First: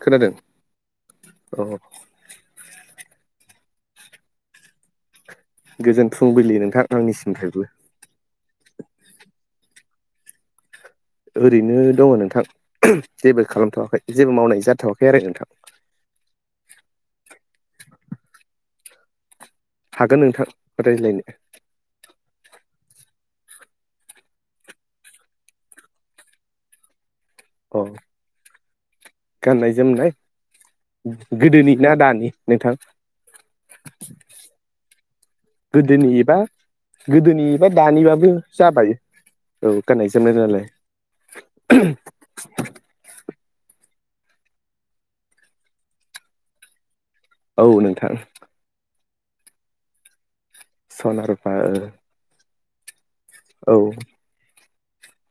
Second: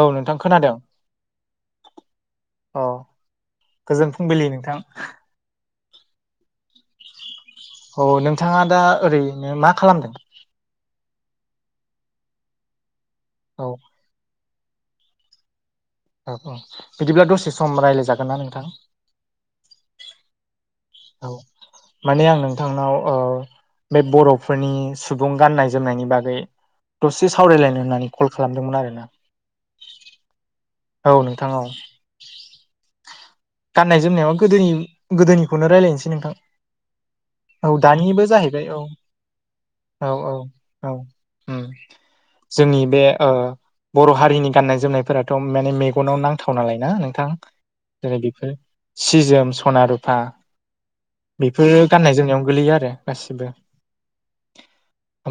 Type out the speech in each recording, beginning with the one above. औ नोंथां खोनादों? औ अ गोजोन फुंबिलि नोंथां। गोजोन फुंबिलि नोंथां आंनिसिमफ्रायबो। औ नोंथाङा दा ओरैनो मा खालामदों? ओरैनो दङ नोंथां जेबो औ खालामथ'वाखै जेबो मावनाय जाथ'वाखै आरो नोंथां। औ औ बिदिब्ला दसे सम रायज्लायजागोन ना नोंथां? हागोन नोंथां। रायज्लायनो औ माने आं नोंथांनाव ओ बे बर'फोरनि सुबुं गाननाय जोमनायनि बागै दसे अ सावरायलायनो होननानै कल खालामदोंमोन आरोना। गाननाय जोमनाय औ नोंथां औ गोदोनि ना दानि नोंथां? गाननाय जोमनायाव गोदोनि गोदोनिखौनो गोदोनि रायलायनोसै नोंथां एबा गोदोनि औ एबा दानिबो दानिबाबो जाहैबाय औ जाबाय। औ गाननाय जोमनाय नालाय औ उम ओमह। जोंनि बे ओ। बर हारिनि गाननाय जोमनायफोराथ माने मेगनाव नांथाव नालाय ना नोंथां। औ नोंथां जेरै बेफोर सि जोम सना रुफा। सना रुफा बेफोरो गाननाय जोमनायावनो गोलैयो आरो गासिबो। औ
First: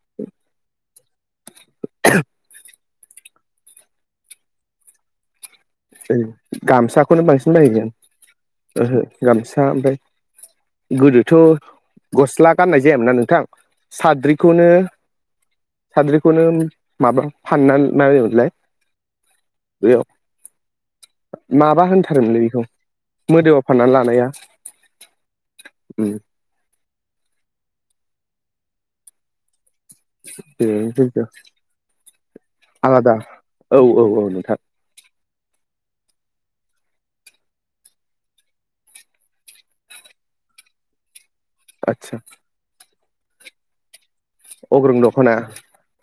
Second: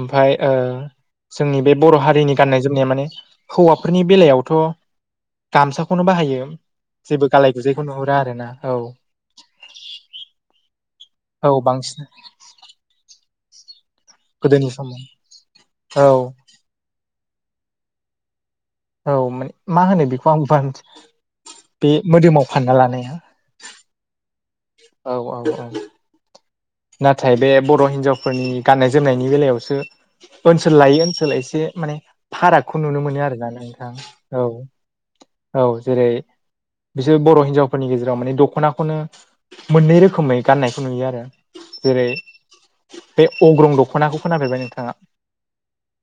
ओमफ्राय ओ-जोंनि बे बर हारिनि गाननाय जोमनाया माने। हौवाफोरनि बेलायावथ। गामसाखौनो बाहायो गामसाखौनो जेबो बांसिन गालाय बाहायगोन गुजायखौ नुहुरा आरो ना औ। ओहो गामसा ओमफ्राय गोदोथ' औ बांसिन गस्ला गाननाय जायामोना नोंथां? साद्रिखौनो गोदोनि समाव औ साद्रिखौनो माबा फाननानै मा जायोमोनलाय। औ माने मा होनो बेखौ आं बा माबा बे होनथारोमोनलै मोदोमाव बेखौ फानना लानाया? मोदोमाव फाननानै लानाया? औ औ औ। ओम। नाथाय बे बर' हिनजावफोरनि गाननाय जोमनायनि बेलायावसो ओनसोल लायै बे ओनसोल एसे माने फारागखौ नुनो आलादा मोनो आरोना नोंथां औ। औ जेरै। बिसोर बर हिनजावफोरनि गेजेराव माने दखनाखौनो मोननै रोखोमै गाननायखौ नुयो आरो। जेरै आदसा बे अग्रं दखनाखौ खोनाफेरबाय नोंथाङा। अग्रं दख'ना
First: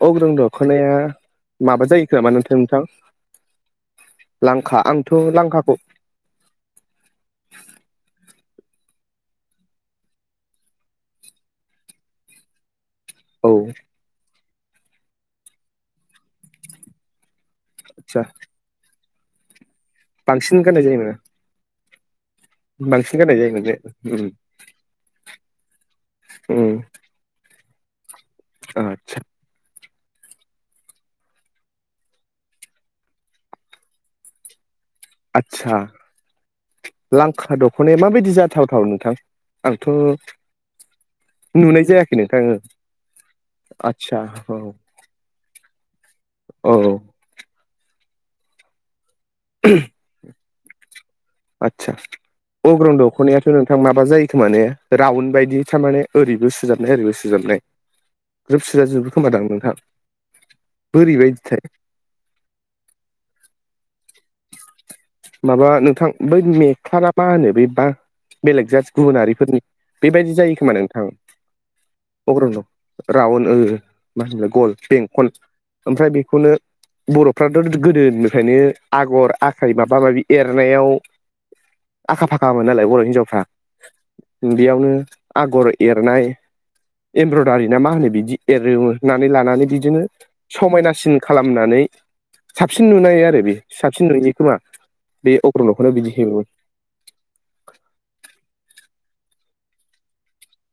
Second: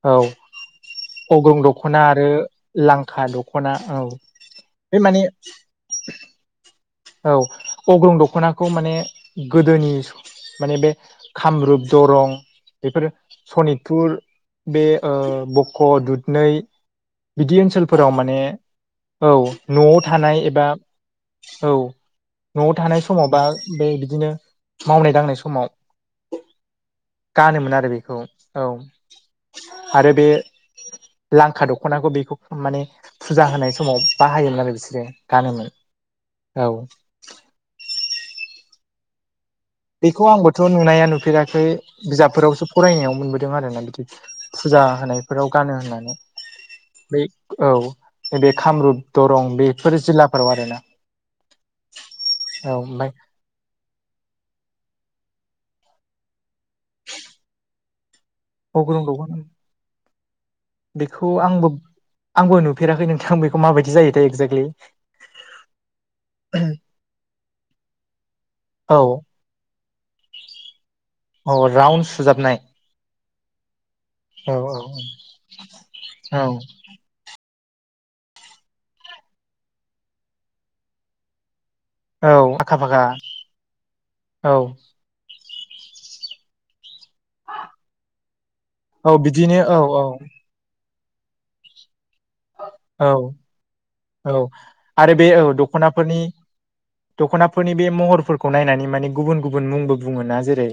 अग्रं दख'नाया औ अग्रं माबा दखना जायो आरो खोमा नोंथां नोंथां लांखा दखना औ। लांखा बे आंथ माने लांखाखौ औ अग्रं दखनाखौ माने गोदोनि माने बे खामरुप दरं बेफोरो औ सनिपुर बे ओ-बक दुदनै बिदि ओनसोलफोराव आदसा माने औ न बांसिन गानाय जायोनो। नआव थानाय समाव बा बे उम बिदिनो मावनाय दांनाय समाव। उम गानोमोन आरो बेखौ औ आतसा। आरो बे लांखा दखनाखौ बेखौ माने फुजा होनाय समाव बाहायोमोन आरो बिसोरो आदसा गानोमोन। औ। लांखा दखनाया माबायदि जाथावथाव नोंथां। आंथ' बेखौ आंबोथ नुनाया नुफेराखै नुनाय जायाखै नोंथां बिजाबफोरावसो फरायनायाव मोनबोदों आरोना बिदि। आदसा औ फुजा होनायफोराव गानो होननानै। औ। बे औ नैबेे कामरुप दरं बेफोर जिल्लाफोराव आरोना। आतसा औ अग्रन ओमफ्राय दखनाया। नोंथां माबा जायो खोमा माने राउन्ड बायदि थारमाने ओरैबो सोजाबनाय ओरैबो सोजाबनाय। ग्रोब सुजा अग्रं जोबो दख'ना खोमादां नोंथां। बेखौ बोरैबायदिथाय आंबो आंबो नुफेराखै नोंथां बेखौ माबायदि जायोथाय एक्जेक्लि। माबा नोंथां बै मेखला ना मा होनो बे बा बेलेग जाथि औ गुबुनारिफोरनि। बेबायदि जायो खोमा नोंथां। अ राउन सुजाबनाय। रावन ओ मा होनाय औ गल औ बेंखल ओमफ्राय औ बेखौनो। बरफ्राथ गोदोनिफ्रायनो आगर आखाइ माबा माबि एरनायाव। आखा औ फाखामोन नालाय फाखा बर हिनजावफ्रा औ बेयावनो आगर एरनाय। एमब्रदारि ना मा होनो बिदि औ एरनानै लानानै औ औ बिदिनो समायनासिन खालामनानै साबसिन औ नुनाय आरो बे। साबसिन नुयो औ खोमा आरो बे औ अग्रं दखनायाव बिदि दख'नाफोरनि हेबो दख'नाफोरनि बे महरफोरखौ नायनानै माने गुबुन गुबुन मुंबो बुङोना जेरै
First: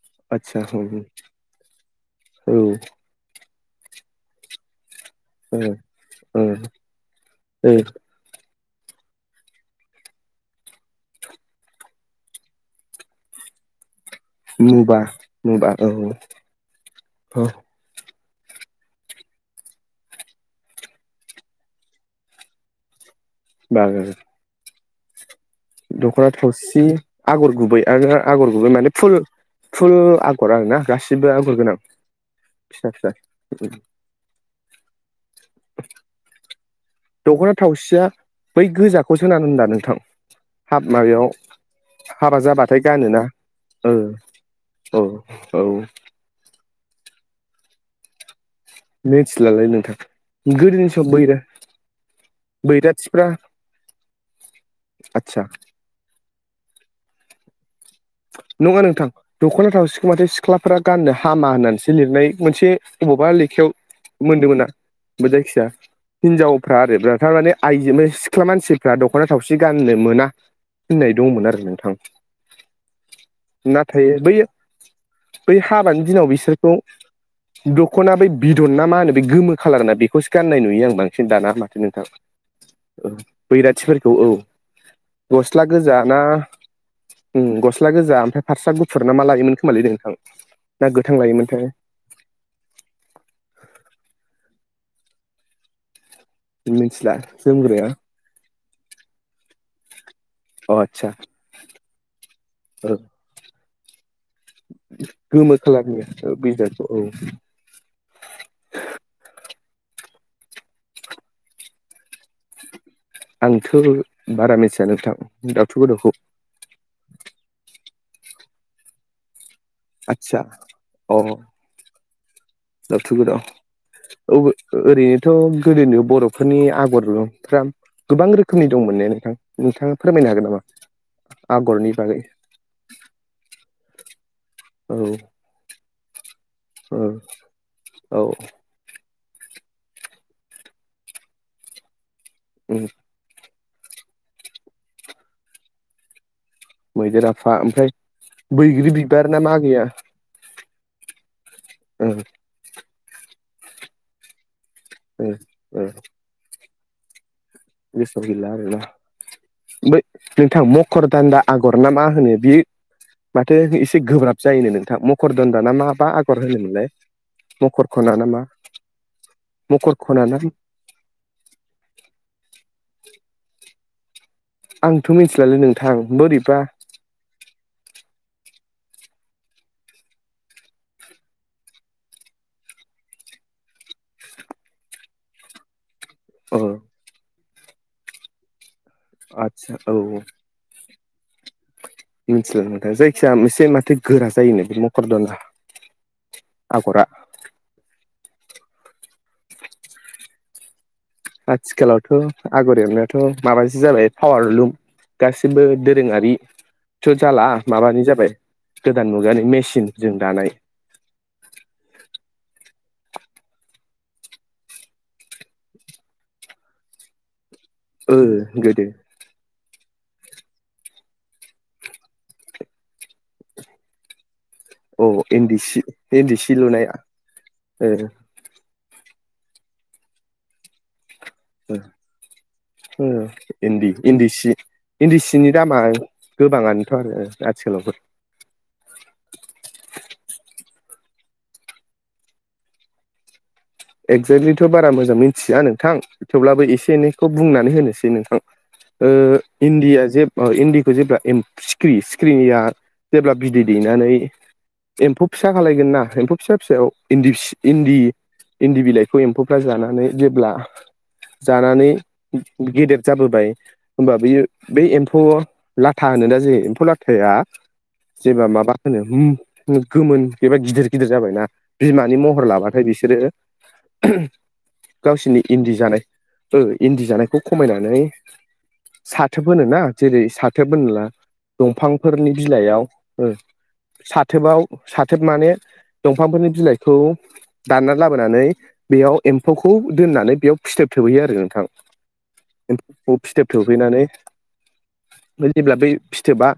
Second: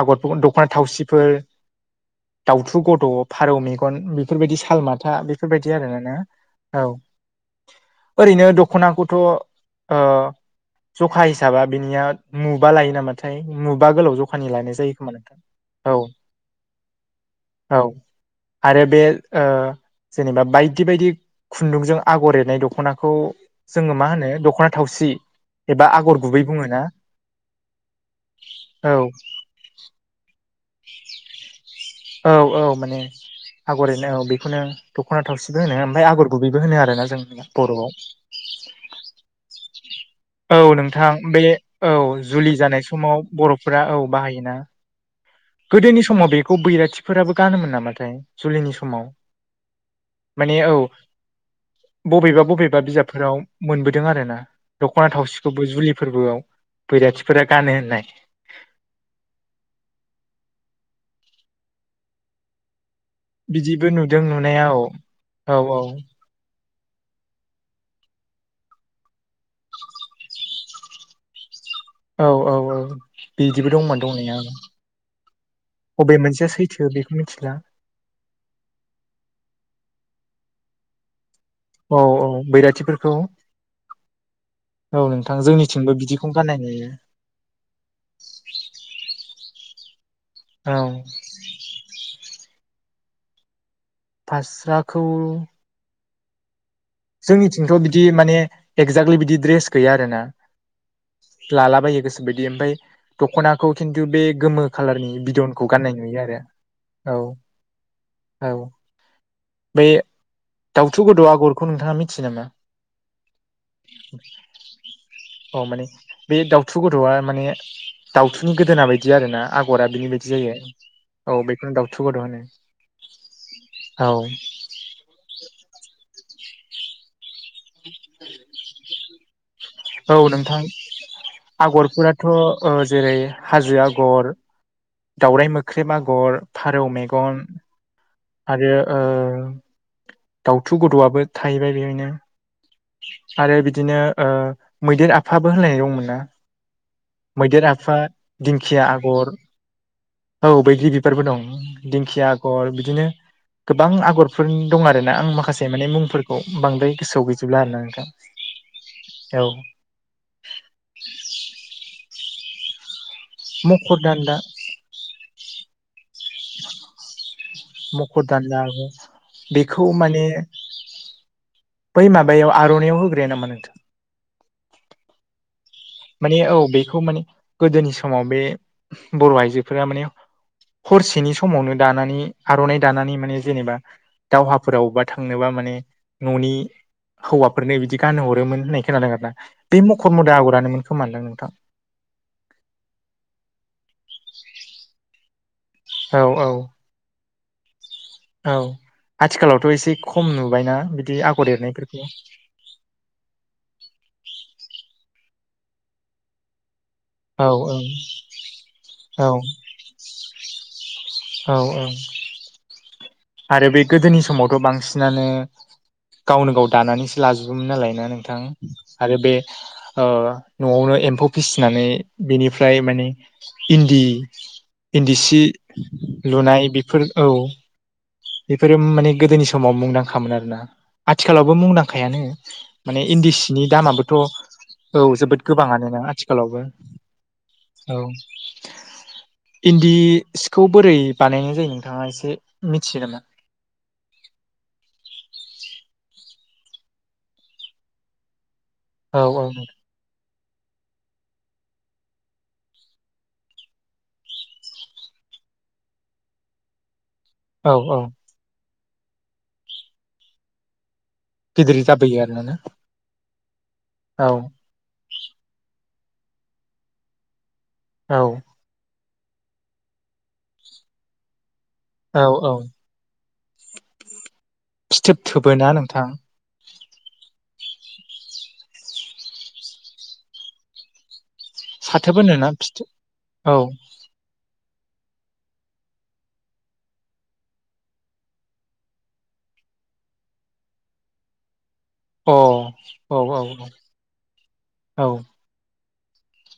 आगरखौ आदसा दख'ना औ थावसिफोर ओ दाउथु गद' फारौ मेगन बेफोरबायदि साल माथा बे उम उम उम ओरैनो दख'नाखौथ' ओ जखा हिसाबा बिनिया मुबा लायो नामाथाय मुबा गोलाव ज फानि लनाय जायो मुबा खोमा नोंथां मुबा औ। औ आरो बे ओ-जेनेबा बायदि बायदि खुन्दुंजों आगर एरनाय दखनाखौ बा जोङो मा होनो दखना थावसि। एबा आगर दखना गुबै बुङोना थावसि आगर गुबै आरो आगर गुबै औ माने फुल फुल आगर आरोना गासिबो आगर गोनां औ औ फिसा माने फिसा आगर एरनो औ बे। खौनो दखना थावसिबो होनो ओमफ्राय आगर गुबैबो होनो आरो ना। दख'ना थावसिया बै गोजाखौसोन होना होनबा नोंथां। औ हाब नोंथां माबायाव बे औ हाबा जुलि जाबाथाय जानाय गानोना समाव बर'फोरा औ बाहायोना। औ औ। गोदोनि समाव बेखौ बैराथिफोराबो गानोमोन नामाथाय जुलिनि समाव। मिथिलालै नोंथां माने औ गोदोनि समाव बैरा बबेबा बबेबा बैराथिफ्रा बिजाबफोराव मोनबोदों आरो ना दख'ना आदसा थावसिखौबो जुलि फोरबोआव बैराथिफोरा गानो होननाय नङा नोंथां दख'ना थावसिखौ माथो सिख्लाफोरा गाननो हामा होननानैसो लिरनाय मोनसे बबावबा लेखायाव बिदिबो नुदों नुनाया मोन्दोंमोन आं औ औ जायखिया हिनजावफ्रा आरो थारमाने आइजो सिख्ला मानसिफ्रा दख'ना थावसि गाननो मोना होननाय दंमोन आरो नोंथां औ औ औ बिदिबो दंमोन नाथाय बै दंनाया बै हाबानि बबे दिनाव मोनसेया बिसोरखौ सैथो बेखौ मिथिला दखना बै बिदन ना मा होनो बे गोमो खालारना बेखौस गाननाय नुयो आं बांसिन दाना मा औ नोंथां औ औ बैराथिफोरखौ बैराथिफोरखौ औ औ नोंथां गस्ला गोजा जोंनिथिंबो ना बिदिखौनो गानाय नुयो उम गस्ला गोजा ओमफ्राय फारसा गुफुर ना मा लायोमोन खोमालै नोंथां औ ना गोथां लायोमोनोंथाय फास्राखौ मिनसिला जोंनिथिंथ' बिदि माने एगजाक्टलि बिदि ड्रेस गैया आरोना अ आदसा लालाबायो गोसोबायदि ओमफाय ओ दख'नाखौ खिन्थु बे गोमो खालारनि गोमो बिदनखौ गाननाय खालारनि नुयो आरो बिदनखौ औ औ बे दाउथु गोद' आगरखौ नोंथाङा मिथियो नामा? आंथ' बारा मिन्थिया नोंथां औ माने दावथु गोद'खौ बे दाउथु गद'आ माने दाउथुनि गोदोना बायदि आर ना आगरा बिनि बायदि आदसा जायो अ औ बेखौनो दाउथु गोद' होनो दाउथु गोदाव औ ओरैनोथ' गोदोनि बर'फोरनि आगरफ्रा गोबां रोखोमनि दंमोन ने नोंथां नोंथाङा औ फोरमायनो हागोन नामा नोंथां आगरनि बागै आगरफोराथ' ओ जेरै हाजो आगर दावरायाइ मोख्रेब आगर उम औ बे ओ दाउथु गद'आबो थाहैबाय बेहायनो उम आरो बिदिनो ओ मैदेर आफाबो होनलायनाय दंमोन ना मैदेर आफा दिंखिया बैग्रि बिबार आगर ना मा गैया? औ बायदि बिबारबो दं ओ दिंखिया आगर बिदिनो गोबां आगर बेफोर दं आरोना आं ओ माखासे ओ माने मुंफोरखौ बांद्राय गोसोआव गैजा गोसोआव गैला आरोना औ ओम नोंथां मखर दान्दा आगर ना मा होनो बेयो माथो मखर एसे दान्दा गोब्राब जायो नोंथाङा मखर दोनदााना मााबा आगर होनोमोनलाय? मखर खना ना मा दाननो हागौ बेखौ मखर माने खना ना बै माबायाव आर'इआव होग्राया नामा नोंथां? आंथ' मिथिलालै नों माने औ बेखौ माने गोदोनि समाव बे बर' आइजोफोरा माने हरसेनि समावनो दानानै आर'नाइ दानानै माने जेनेबा दावहाफोराव अबावबा थांनोबा माने न'नि अ हौवाफोरनो बिदि गानहरोमोन होननाय खोनादों आरोना आदसा बे औ मखर मदा आगरानो मोनदों नोंथां मिथिला नोंथां जायखिजाया मोनसे माथो गोरा जायोनो बे मखरदना औ औ आगरा औ आथिखालावथ' एसे खम नुबायना बिदि आ आथिखालावथ' आगर एरनायाथ' माबाज जाबाय पावार लुक गासिबो दोरोङारि थ' जाला औ माबानो जाबाय गोदान औ मुगानि मेसिन जों दानाय औ औ आरो बे गोदोनि समावथ' बांसिनानो गावनो गाव दानानैसो लाजोबोमोन नालाय ना ओ नोंथां गोदो आरो बे ओ न'आवनो एम्फौ फिसिनानै बेनिफ्राय माने इन्दि औ इन्दि सि इन्दि सि लुनाय लुनाया बेफोर औ [unintelligible] बेफोरो माने गोदोनि समाव मुंदांखामोन आरोना आथिखालावबो मुंदांखायानो माने इन्दि सिनि दामाबोथ' इन्दि सि औ इन्दि जोबोद सिनि दामा गोबाङानोना आथिखालावबो गोबाङानोथ' आरो आथिखालावबो औ इन्दि सिखौ बोरै बानायनाय जायो नोंथाङा एसे थियो नामा? एगजेक्टलिथ' बारा मोजां मिथिया नोंथां थेवब्लाबो एसे एनैखौ बुंनानै होनोसै नोंथां ओ औ औ इण्डिया जे ओ इन्दिखौ जेब्ला सिख्रि सिक्रिनिया जेब्ला बिदै दैनानै एम्फौ फिसा खालायगोन ना एम्फौ फिसा फिसायाव इन्दि औ इन्दि औ इन्दि बिलाइखौ एम्फौफ्रा जानानै जेब्ला गिदिर जानानै जाबोयो आरोना ना? गेदेर जाबोबाय होमबा औ बियो बै एम्फौ लाथा होनो दा जायो एम्फौ लाथायाया औ जेबा माबा होनो उम गोमोन एबा गिदिर गिदिर जाबायना बिमानि औ महर औ लाबाथाय बिसोरो फिथोब गावसोरनि थोबोना इन्दि नोंथां जानाय इन्दि जानायखौ खमायनानै साथोब होनो ना जेरै साथोब होनला फाथोबो दंफांफोरनि होनोना बिलाइयाव फिथो औ [unintelligible] थोबाव साथेब माने दंफांफोरनि बिलाइखौ दानना लाब होनानै बेयाव एम्फौखौ दोननानै बेयाव फिथोब थोबहोयो आरो नोंथां अ एम्फौ औ फिथोब थोबहैनानै जेब्ला बै फिथोबा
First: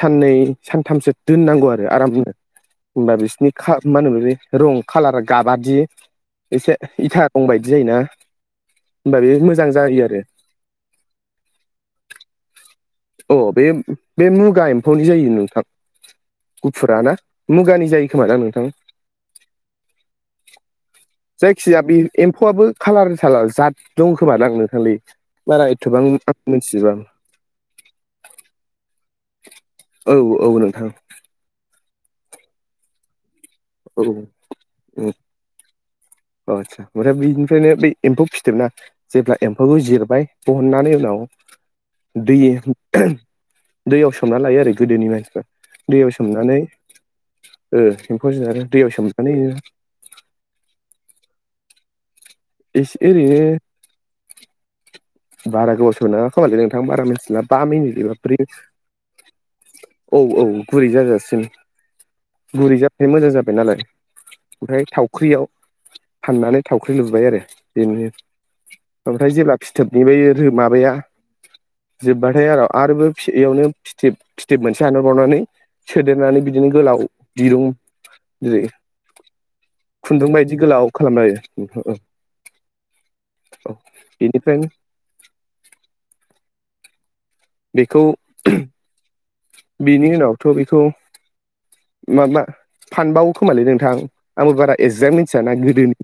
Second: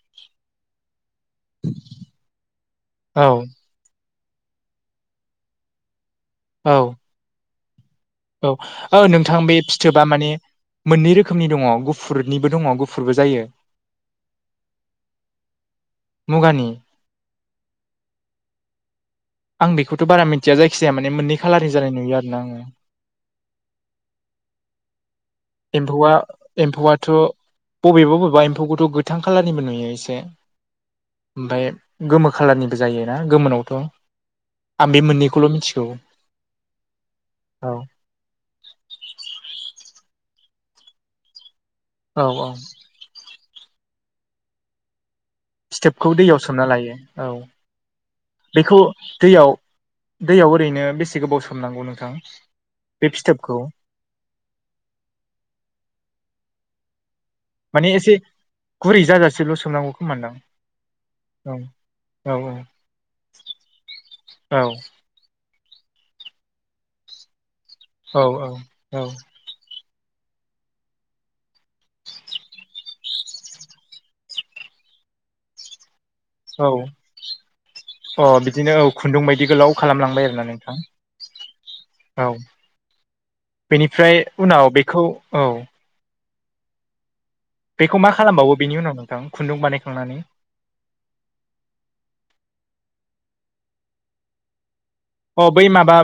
साननै सानथामसो दोननांगौ आरो आरामनो होमबा बिसिनि खा मा होनो बे रं खालारा गाबादि औ एसे इथा गंबायदि जायोना औ औ होमबा नोंथां बे मोजां जायो फिथोबा आरो माने मोननै रोखोमनि दङ गुफुरनिबो दङ गु अ बे बे मुगा एम्फौनि जायो नोंथां मुगानि गुफुरा ना? मुगानि जायो खोमा दां नोंथां? आं बेखौथ' बारा मिथिया जायखिजाया माने मोननै खालारनि जायखिजाया जानाय बे नुयो आरोना आङो। एम्फौआबो खालार जाद दं खोमा दांं नों खालि बारा एथ'बां एम्फौआ मिथिजोब आं। एम्फौआथ' बबेबा बबेबा एम्फौखौथ' गोथां खालारनिबो नुयो औ एसे। औ नोंथां ओमफफ्राय गोमो खाालारनिबो जायोोना गोमोनावथ'। औ आं बे मोननैखौल' मिथिगौ। अ आस्सा ओमफ्राय बेनिफ्रायनो औ बै एम्फौ फिथोबना जेब्ला एम्फौखौ जिरबाय दिहननानै उनाव औ दै औ दैयाव सोमना लायो आरो गोदोनि मानसिफ्रा पिथोबखौ दैयाव सोमना लायो औ ओ एम्फौ जानानै बेखौ दैयाव सोमनानै दैयाव दैयाव ओरैनो बेसे गोबाव सोमनांगौ नोंथां? बे एसे आरैनो फिथोबखौ बारा गोबथ' सोनाङा खोमालै नोंथां बारा मिनथिलाब बा माने मिनिट एसे एबा ब्रै गुरै जाजासेल' सोमनांगौ औ खोमादां औ गुरै जाजासिम औ औ गुरै जाबथाय मोजां जाबाय नालाय औ ओमफ्राय थाव थावख्रियाव फाननानै थावख्रि लुबाय आरो बेनो औ औ ओमफ्राय जेब्ला फिथोबनि ब माबाया जोब्बाथाय आरो आरोबाव इयावनो फिथोब फिथोब मोनसे हानर बावनानै सोदेरनानै औ बिदिनो गोलाव दिरुं अ जेरै बिदिनो औ खुन्दुं बायदि गोलाव खालामलांबाय खुन्दुं आरोना बायदि नोंथां। गोलाव खालामबाय आरो औ औ बेनिफ्राय बेनिफ्रायनो उनाव बेखौ औ। बेखौ मा खालामबावो बेनि उनाव नोंथां खुन्दुं बानायखांनानै? थ बेखौ माबा फानबावो खोमालै नोंथां आंबो बारा एक्जेक्ट अ बै माबा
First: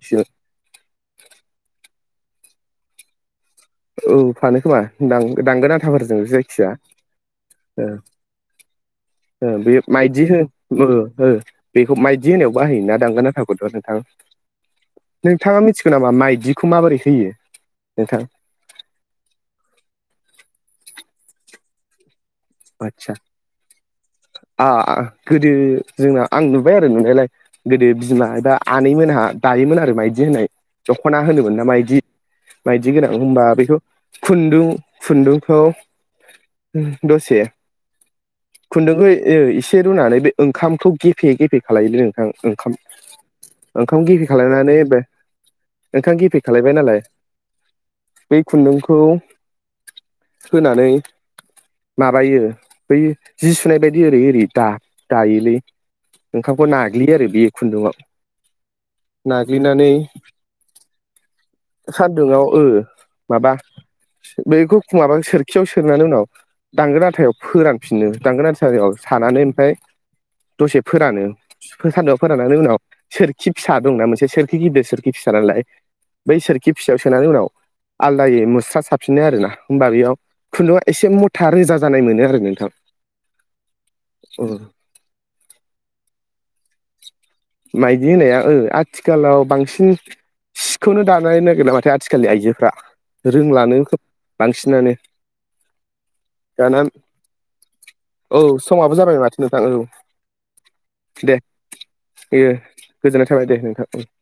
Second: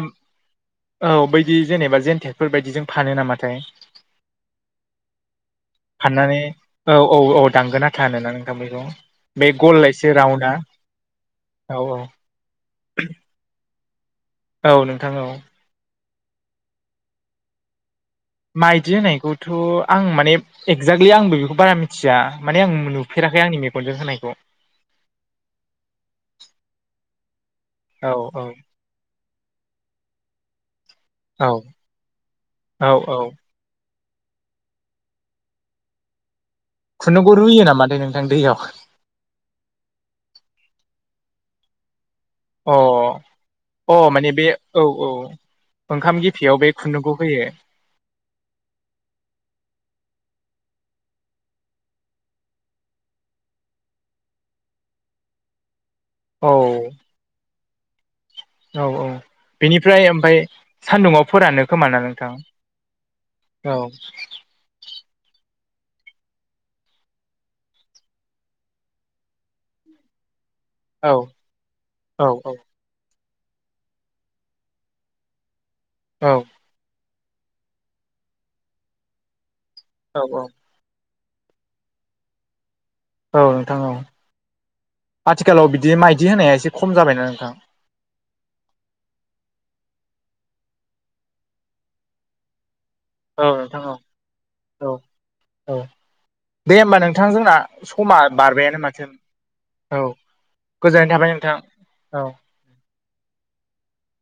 औ बैदि जेनेबा जेेनथेरफोर बायदि जों फानो नामाथाय। औ फानो खोमा दां दांगोन आथाफोरजों फाननानै जायखिजाया औ औ औ दांगोन ओ। आथा होनोना नोंथां बेखौ ओ बे गल एसे माइदि हो राउन्डआ बो हो औ बेखौ औ माइदि जे होनायाव बाहायो ना दांगोन आथाखौथ नोंथां औ नोंथां औ नोंथाङा मिथि नाबा माइदिखौ माबोरै होयो नोंथां? माइदि होनायखौथ आं माने एक्जेक्टलि आंबो बेखौ बारा मिथिया। माने आं आदसा नुफेराखै आं मेगन आ आ गोदो जोंना आं नुबाय आरो नुनायलाय गोदो औ बिमा औ एबा आनैमोनहा दायोमोन आरो माइदि होनाय। दख'ना औ होनोमोन ना माइदि औ माइदि गोनां औ होनबा बेखौ। खुन्दुं खुन्दुंखौ खुन्दुंखौ दसे रुयो नामाथाइ नोंथां दैयाव। खुन्दुंखौ ओ एसे रुनानै बे ओंखामखौ गेफे गेफे खालायोलै नोंथां अ ओंखाम। अ ओंखाम गिफे माने बे खालायनानै औ औ ओंखाम गिफे गेफेयाव बे खालायबाय नालाय। खुन्दुंखौ होयो बै खुन्दुंखौ होनानै माबायो बै जि सुनाय बायदि ओरै ओरै दा दायोलै औ ओंखामखौ ना ग्लियो आरो बे खुन्दुआव औ औ बेनिफ्राय ओमफाय सान्दुङाव फोरानो। खोमाना नोंथां सान्दुंआव ओ माबा औ बैखौ माबा सोरखियाव सोनानै उनाव दांगोन आथायाव फोरानफिनो दांगोन आथायायाव सानानै ओमफ्राय दसे औ फोरानो सानदुंआव औ फोराननानै उनाव सोरखि फिसा दंना मोनसे सोरखि गिदिर सोरखि फिसा नालाय। औ बै सोरखि फिसायाव सोनानै उनाव आलदायै मुस्रा साफिनो आरो ना? होमबा बेयाव औ औ खुन्दुआ एसे मुथा रोजा जानाय मोनो आरो नोंथां। औ नोंथां औ आथिखालाव बिदि माइदि होनाया एसे खम जाबायना नोंथां। माइदि होनाया ओ आथिखालाव बांसिन सिखौनो दानाय नागिरा माथो आथिखालनि आइजोफ्रा। औ रोंलानो नोंथां औ औ बांसिनानो। औ दे दाना होमबा नोंथां जोंना समा औ बारबायानो समाबो जाबाय माथो नोंथां औ। गोजोननाय थाबाय नोंथां। औ दे गोजोननाय थाबाय दे नोंथां ओं ‌।